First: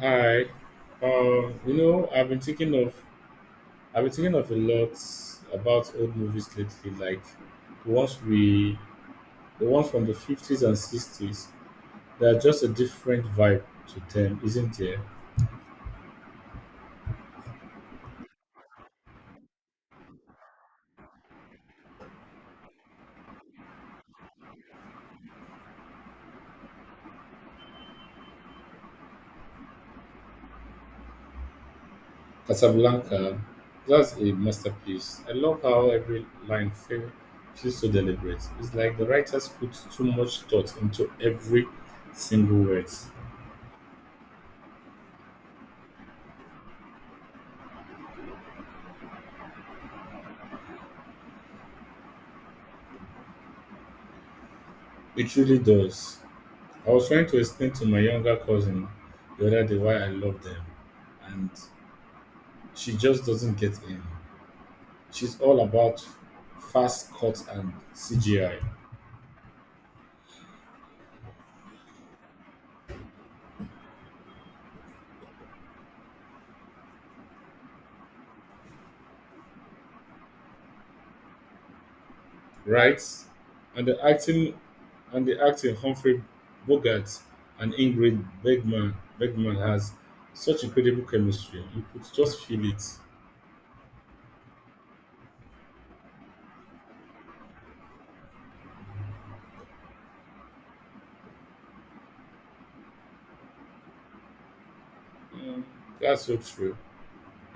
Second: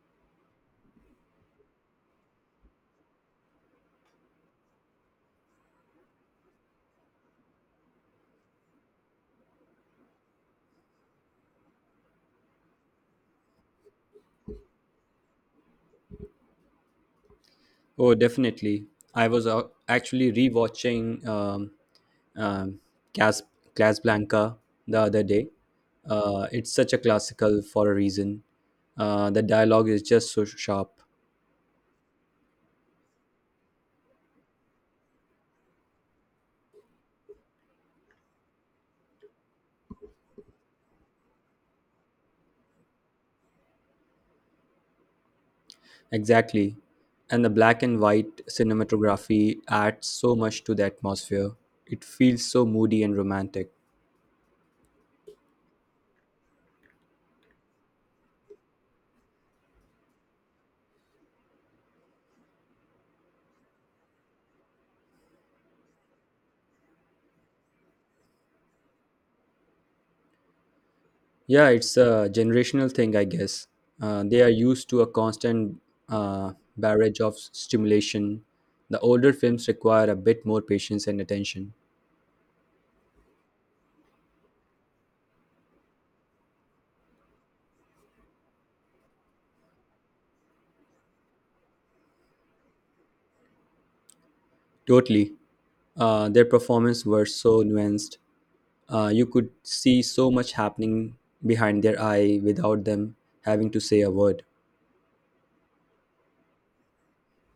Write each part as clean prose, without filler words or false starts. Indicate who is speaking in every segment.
Speaker 1: Hi. I've been thinking of a lot about old movies lately, like the ones we the ones from the fifties and sixties. They are just a different vibe to them, isn't there?
Speaker 2: Oh, definitely. I was actually rewatching um, Cas Casablanca the other day. It's such a classical for a reason. The dialogue is just so sharp.
Speaker 1: Casablanca, that's a masterpiece. I love how every line feels so deliberate. It's like the writers put too much thought into every single word.
Speaker 2: Exactly. And the black and white cinematography adds so much to the atmosphere. It feels so moody and romantic.
Speaker 1: It really does. I was trying to explain to my younger cousin the other day why I love them, and she just doesn't get in. She's all about fast cuts and CGI,
Speaker 2: Yeah, it's a generational thing, I guess. They are used to a constant uh, barrage of stimulation. The older films require a bit more patience and attention.
Speaker 1: right? And the acting, and the acting Humphrey Bogart and Ingrid Bergman has such incredible chemistry. You could just feel it.
Speaker 2: Totally. Their performance were so nuanced. You could see so much happening behind their eye without them having to say a word.
Speaker 1: Mm, that's so true.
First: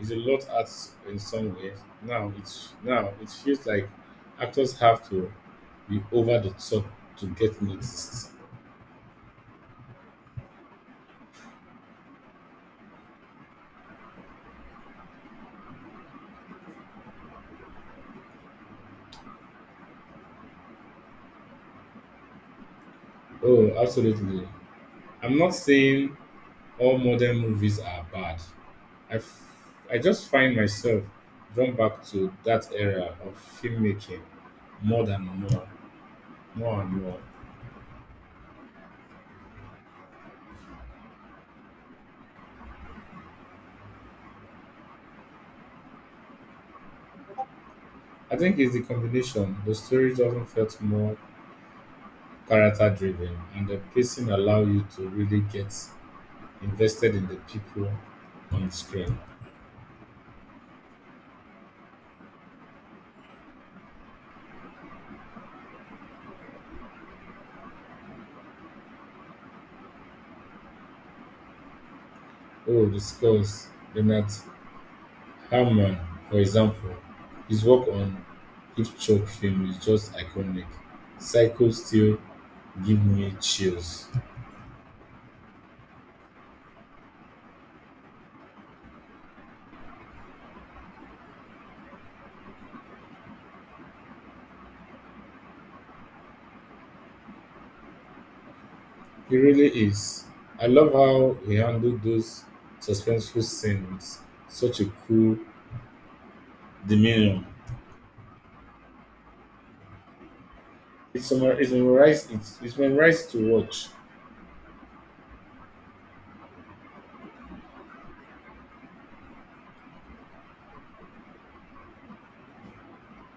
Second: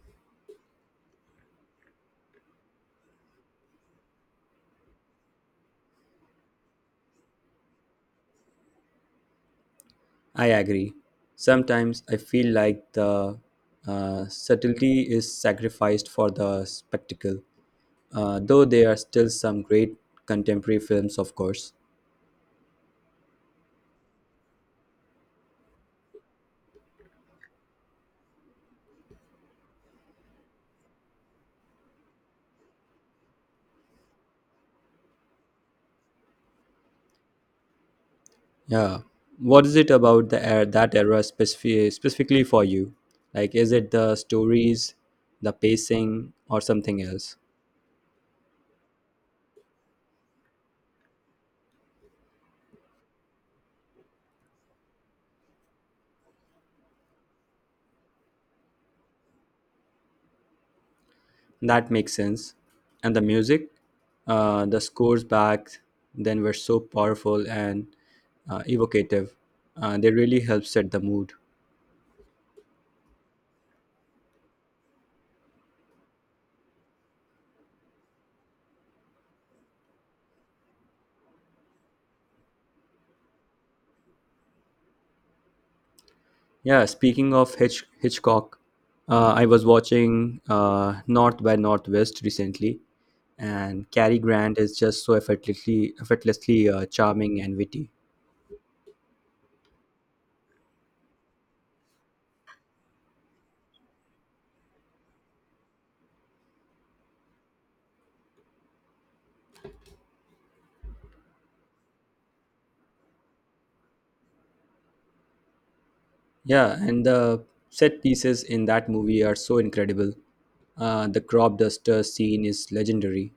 Speaker 1: It's a lot at in some ways. Now it feels like actors have to be over the top to get noticed.
Speaker 2: I agree. Sometimes I feel like the subtlety is sacrificed for the spectacle. Though there are still some great contemporary films, of course.
Speaker 1: Oh, absolutely. I'm not saying all modern movies are bad. I, f- I just find myself drawn back to that era of filmmaking more than more, more and more.
Speaker 2: Yeah, what is it about the era, that era specifically for you? Like, is it the stories, the pacing, or something else?
Speaker 1: I think it's the combination. The story doesn't felt more character driven, and the pacing allow you to really get invested in the people on screen.
Speaker 2: That makes sense. And the music, the scores back then were so powerful and evocative. They really helped set the mood.
Speaker 1: Oh, discuss Leonard Herrmann, for example. His work on Hitchcock film is just iconic. Psycho still give me chills.
Speaker 2: Yeah, speaking of Hitchcock, I was watching North by Northwest recently, and Cary Grant is just so effortlessly charming and witty.
Speaker 1: He really is. I love how he handled those suspenseful scenes with such a cool demeanor. It's memorized. It's memorized to watch.
Speaker 2: Yeah, and the set pieces in that movie are so incredible. The crop duster scene is legendary.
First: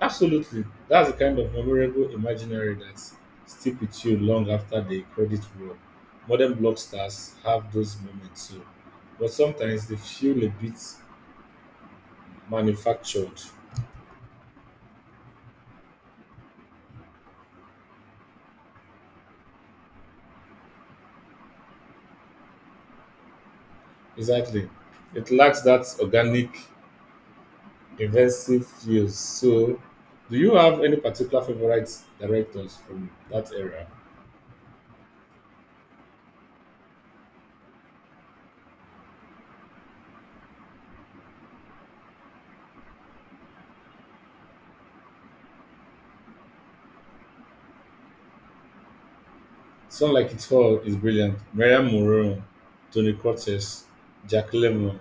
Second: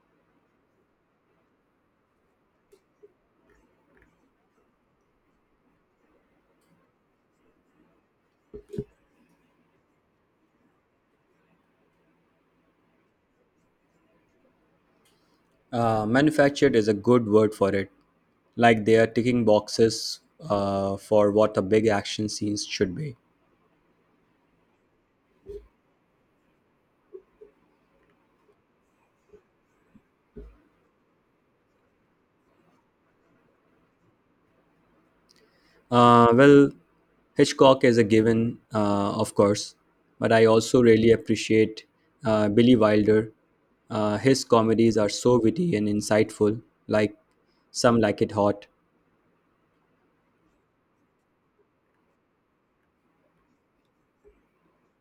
Speaker 1: Absolutely. That's the kind of memorable imaginary that stick with you long after the credit roll. Modern blockstars have those moments too, but sometimes they feel a bit manufactured.
Speaker 2: Manufactured is a good word for it. Like they are ticking boxes for what a big action scenes should be.
Speaker 1: Exactly. It lacks that organic, invasive feel. So, do you have any particular favorite directors from that era?
Speaker 2: Well, Hitchcock is a given, of course, but I also really appreciate Billy Wilder. His comedies are so witty and insightful, like Some Like It Hot.
Speaker 1: Sound Like It All is brilliant. Miriam Moreau, Tony Cortez, Jack Lemmon.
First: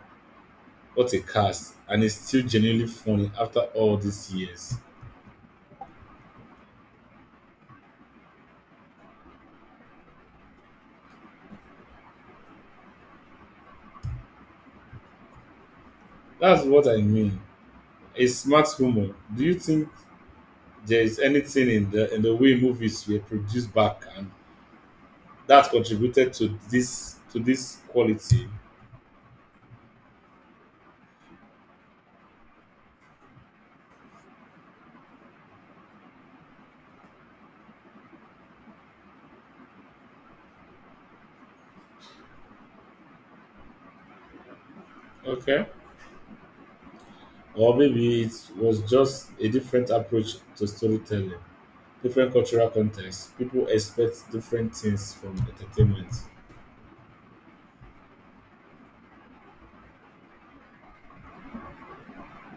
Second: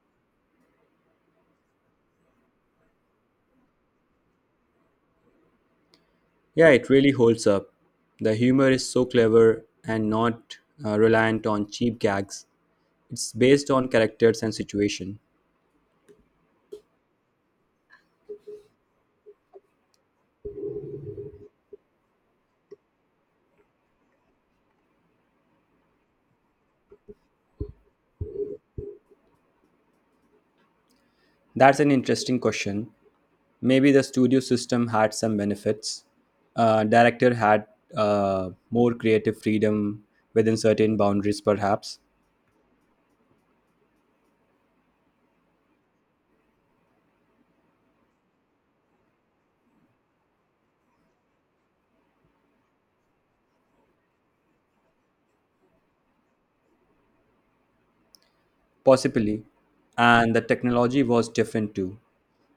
Speaker 1: What a cast, and it's still genuinely funny after all these years.
Speaker 2: Yeah, it really holds up. The humor is so clever and not reliant on cheap gags. It's based on characters and situation.
Speaker 1: That's what I mean. It's smart humor. Do you think there is anything in the way movies were produced back and that contributed to this quality?
Speaker 2: That's an interesting question. Maybe the studio system had some benefits. Director had more creative freedom within certain boundaries, perhaps,
Speaker 1: Okay. Or maybe it was just a different approach to storytelling, different cultural context. People expect different things from entertainment.
Speaker 2: possibly, and the technology was different too.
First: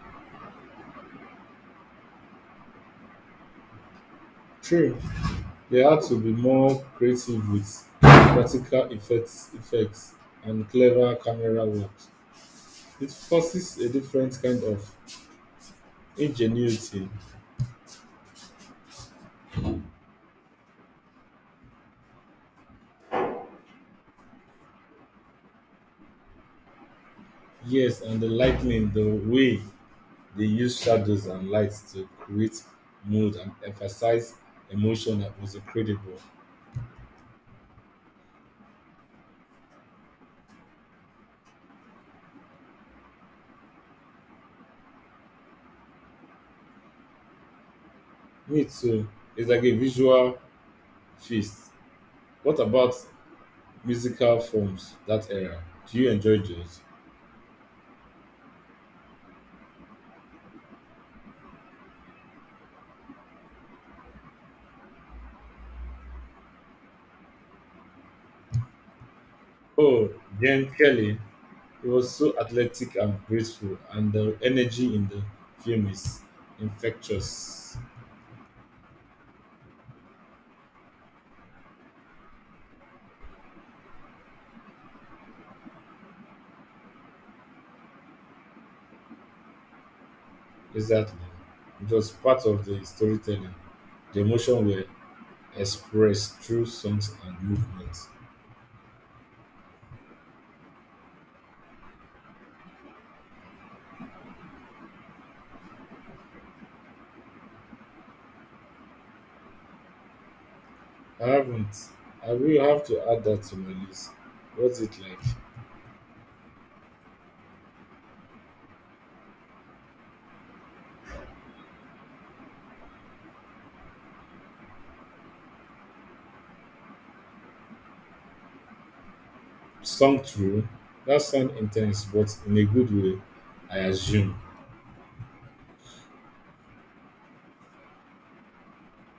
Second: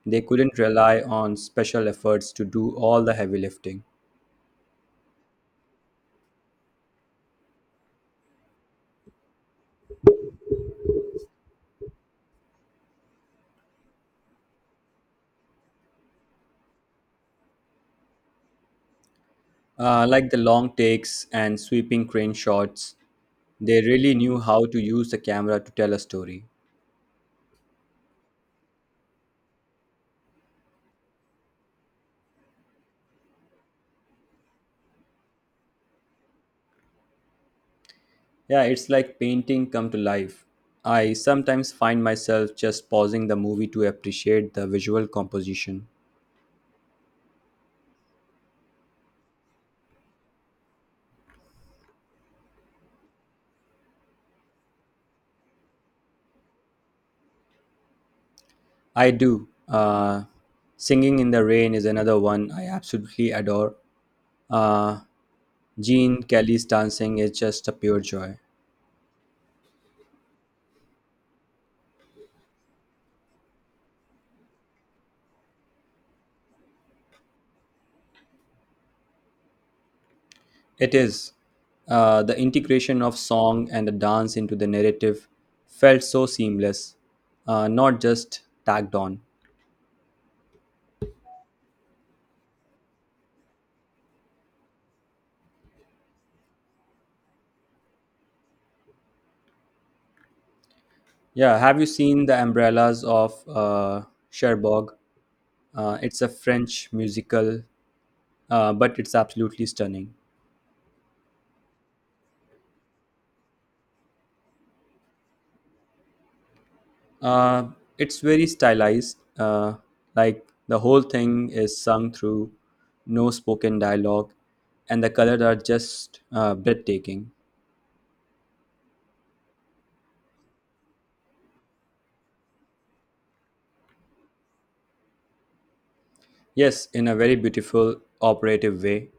Speaker 2: They couldn't rely on special efforts to do all the heavy lifting,
Speaker 1: True. They had to be more creative with practical effects and clever camera work. It forces a different kind of ingenuity.
Speaker 2: like the long takes and sweeping crane shots. They really knew how to use the camera to tell a story.
Speaker 1: Yes, and the lighting, the way they use shadows and lights to create mood and emphasize emotion that was incredible.
Speaker 2: Yeah, it's like painting come to life. I sometimes find myself just pausing the movie to appreciate the visual composition.
Speaker 1: Me too. It's like a visual feast. What about musical forms that era? Do you enjoy those?
Speaker 2: I do. Singing in the Rain is another one I absolutely adore. Uh, Gene Kelly's dancing is just a pure joy.
Speaker 1: Oh, Jen Kelly, he was so athletic and graceful, and the energy in the film is infectious.
Speaker 2: It is. The integration of song and the dance into the narrative felt so seamless, not just tagged on.
Speaker 1: Exactly. It was part of the storytelling. The emotion were expressed through songs and movements.
Speaker 2: Yeah, have you seen The Umbrellas of Cherbourg? It's a French musical, but it's absolutely stunning.
Speaker 1: I haven't. I will have to add that to my list. What's it like?
Speaker 2: Uh, it's very stylized. Like the whole thing is sung through, no spoken dialogue, and the colors are just breathtaking.
Speaker 1: Song through. That sound intense, but in a good way, I assume.
Speaker 2: Yes, in a very beautiful, operative way.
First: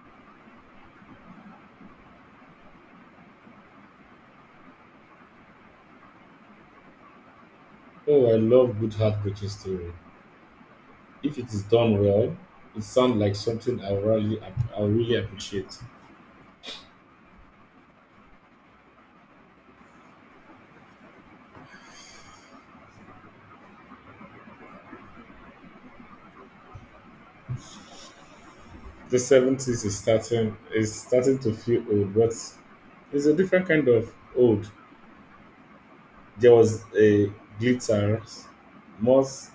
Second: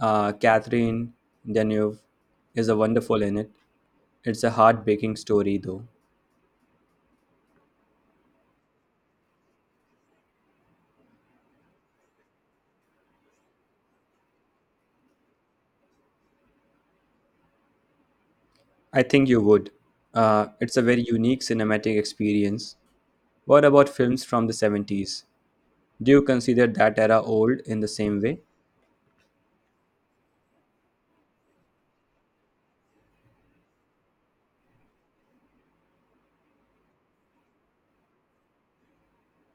Speaker 2: Catherine Deneuve is a wonderful in it. It's a heartbreaking story, though.
Speaker 1: Oh, I love good heartbreaking story. If it is done well, it sounds like something I really appreciate.
Speaker 2: I think you would. It's a very unique cinematic experience. What about films from the 70s? Do you consider that era old in the same way?
Speaker 1: The 70s is starting to feel old, but it's a different kind of old. There was a glitter, more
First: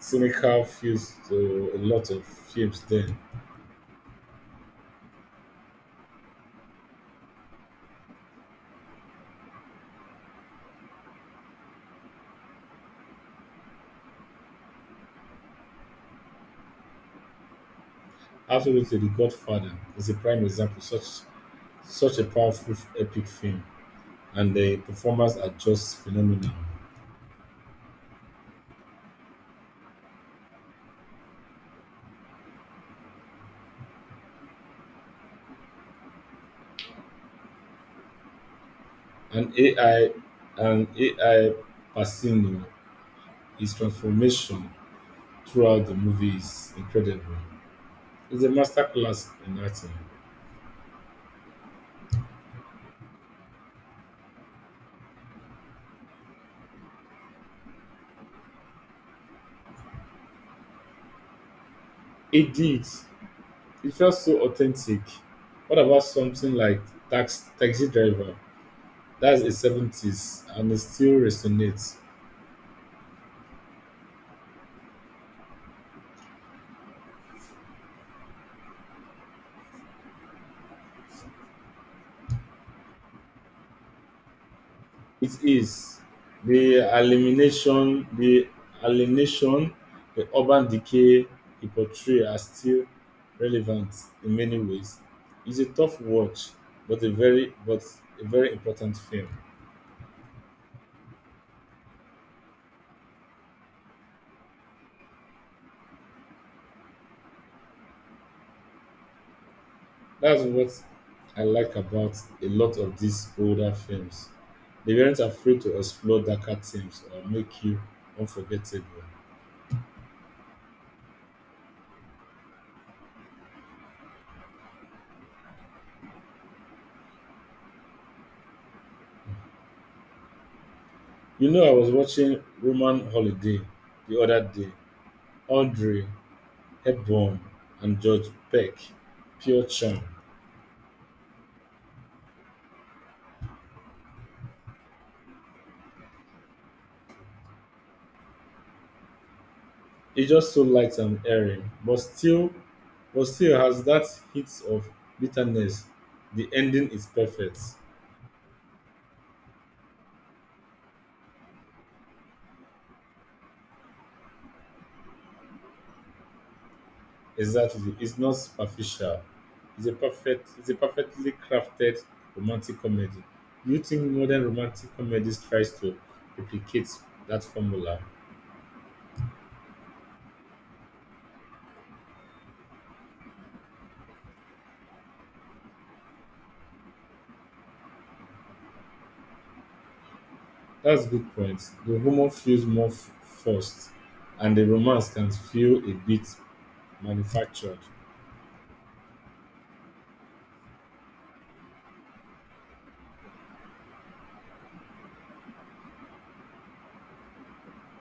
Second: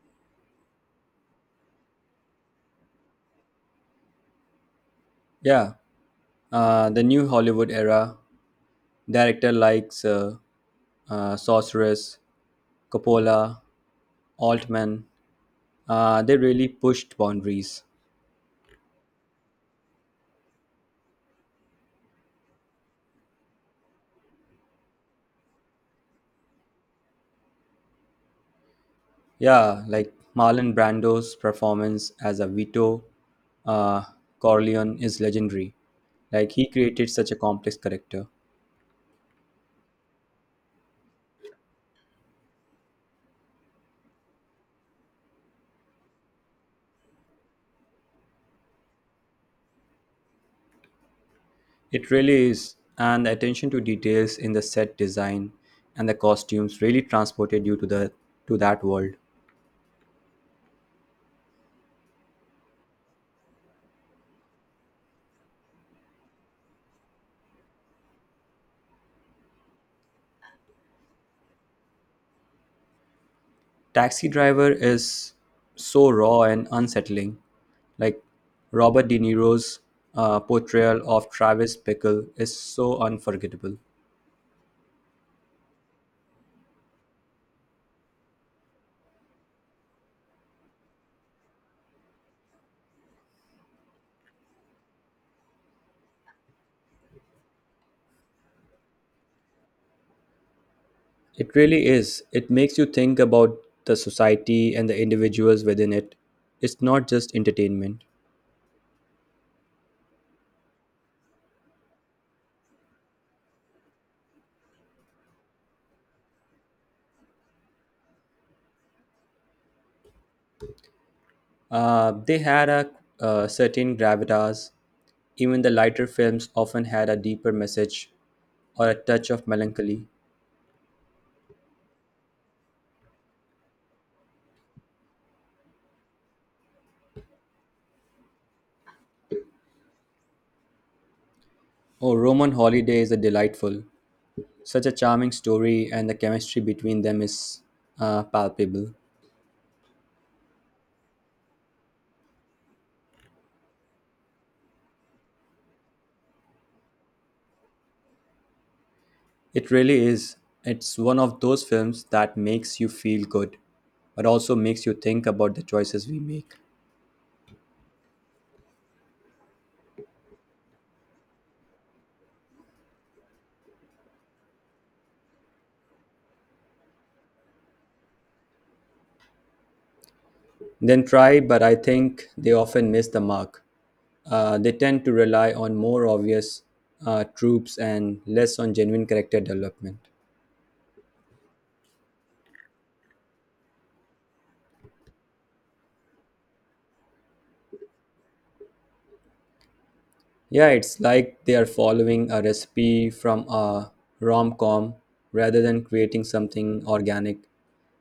Speaker 1: cynical fuse to a lot of films then.
Speaker 2: Yeah, the new Hollywood era, director likes Sorceress, Coppola, Altman, they really pushed boundaries.
Speaker 1: Absolutely, The Godfather is a prime example. Such a powerful epic film, and the performers are just phenomenal.
Speaker 2: Yeah, like Marlon Brando's performance as a Vito uh, Corleone is legendary. Like he created such a complex character.
Speaker 1: And AI and AI Pacino, his transformation throughout the movie is incredible. It's a masterclass in acting.
Speaker 2: It really is, and the attention to details in the set design and the costumes really transported you to the to that world.
Speaker 1: It did. It felt so authentic. What about something like Taxi Driver? That's a 70s and it still resonates.
Speaker 2: Taxi Driver is so raw and unsettling. Like Robert De Niro's portrayal of Travis Bickle is so unforgettable.
Speaker 1: It is. The alienation, alienation, the urban decay he portrays are still relevant in many ways. It's a tough watch, but a very important film.
Speaker 2: It really is. It makes you think about the society and the individuals within it. It's not just entertainment.
Speaker 1: That's what I like about a lot of these older films. They weren't afraid to explore darker themes or make you unforgettable.
Speaker 2: They had a certain gravitas. Even the lighter films often had a deeper message or a touch of melancholy.
Speaker 1: You know, I was watching Roman Holiday the other day. Audrey Hepburn and George Peck, pure charm.
Speaker 2: Oh, Roman Holiday is a delightful, such a charming story, and the chemistry between them is palpable.
Speaker 1: It's just so light and airy, but still has that hint of bitterness. The ending is perfect.
Speaker 2: It really is. It's one of those films that makes you feel good, but also makes you think about the choices we make.
Speaker 1: Exactly. It's not superficial. It's a perfectly crafted romantic comedy. Do you think modern romantic comedies tries to replicate that formula?
Speaker 2: Then try, but I think they often miss the mark. They tend to rely on more obvious tropes and less on genuine character development.
Speaker 1: That's a good point. The humor feels more forced and the romance can feel a bit manufactured.
Speaker 2: Yeah, it's like they are following a recipe from a rom com rather than creating something organic.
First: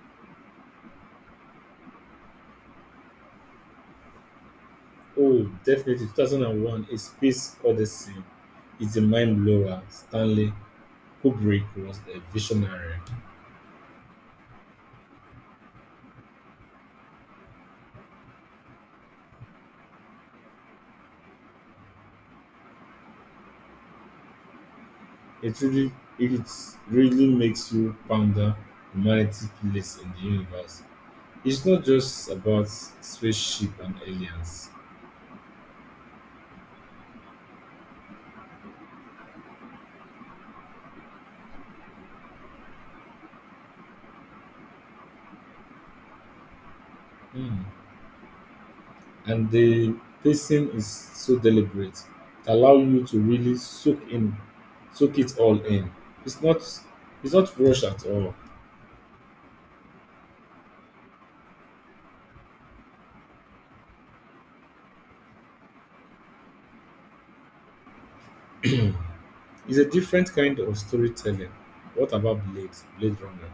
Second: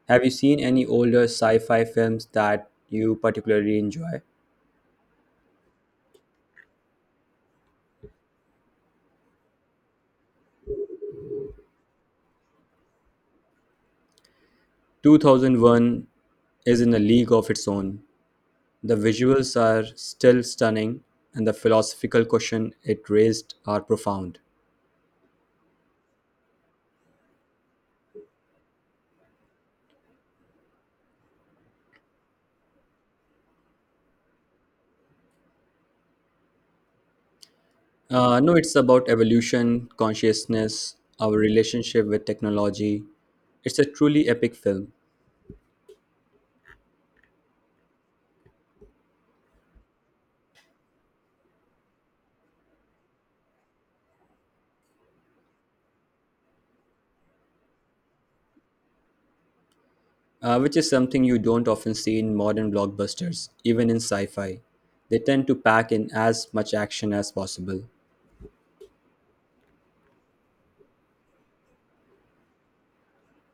Speaker 2: Have you seen any older sci fi films that you particularly enjoy?
Speaker 1: Oh, definitely 2001 A Space Odyssey is a mind blower. Stanley Kubrick was a visionary.
Speaker 2: 2001 is in a league of its own. The visuals are still stunning, and the philosophical question it raised are profound.
Speaker 1: It really, it really makes you ponder humanity's place in the universe. It's not just about spaceship and aliens.
Speaker 2: No, it's about evolution, consciousness, our relationship with technology. It's a truly epic film,
Speaker 1: Hmm. And the pacing is so deliberate. It allows you to really soak it all in. It's not rushed at all.
Speaker 2: which is something you don't often see in modern blockbusters, even in sci fi. They tend to pack in as much action as possible.
Speaker 1: It's a different kind of storytelling. What about Blade Runner?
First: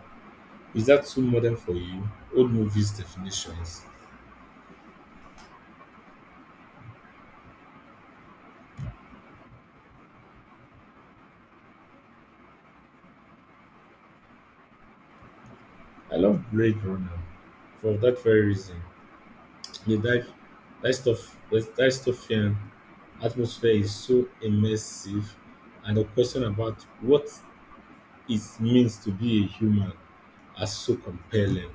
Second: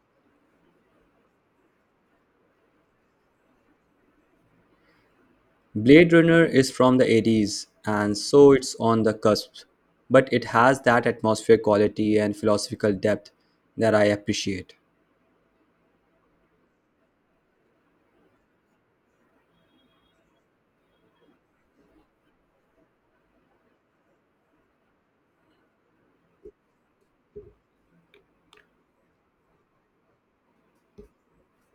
Speaker 1: Is that too modern for you? Old movies definitions.
Speaker 2: Blade Runner is from the 80s, and so it's on the cusp, but it has that atmospheric quality and philosophical depth that I appreciate.
Speaker 1: I love Blade Runner for that very reason. The dystopian atmosphere is so immersive, and the question about what it means to be a human are so compelling.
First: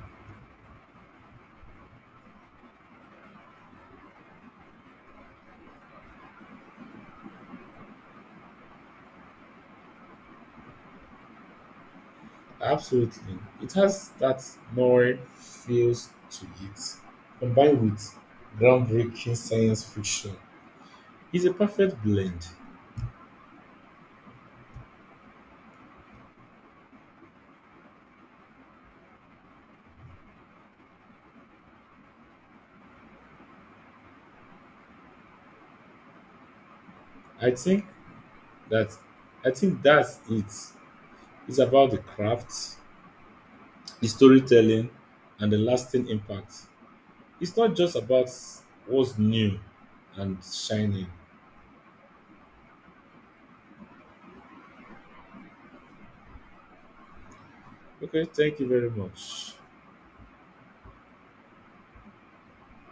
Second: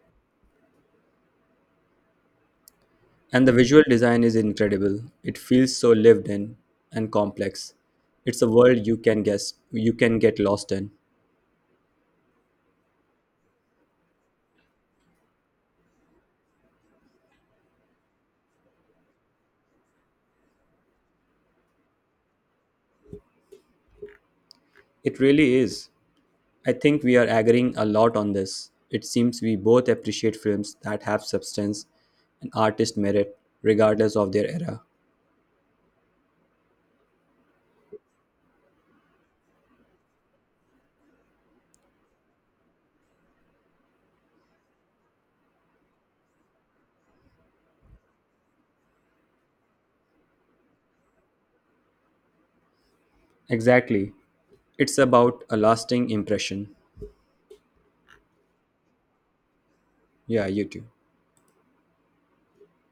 Speaker 2: And the visual design is incredible. It feels so lived in and complex. It's a world you can guess, you can get lost in.
Speaker 1: Absolutely. It has that moral feels to it, combined with groundbreaking science fiction. It's a perfect blend.
Speaker 2: It really is. I think we are agreeing a lot on this. It seems we both appreciate films that have substance and artist merit, regardless of their era.
Speaker 1: I think that I think that's it. It's about the craft, the storytelling, and the lasting impact. It's not just about what's new and shining.
Speaker 2: Exactly. It's about a lasting impression.
Speaker 1: Okay, thank you very much.
Speaker 2: Yeah, you too.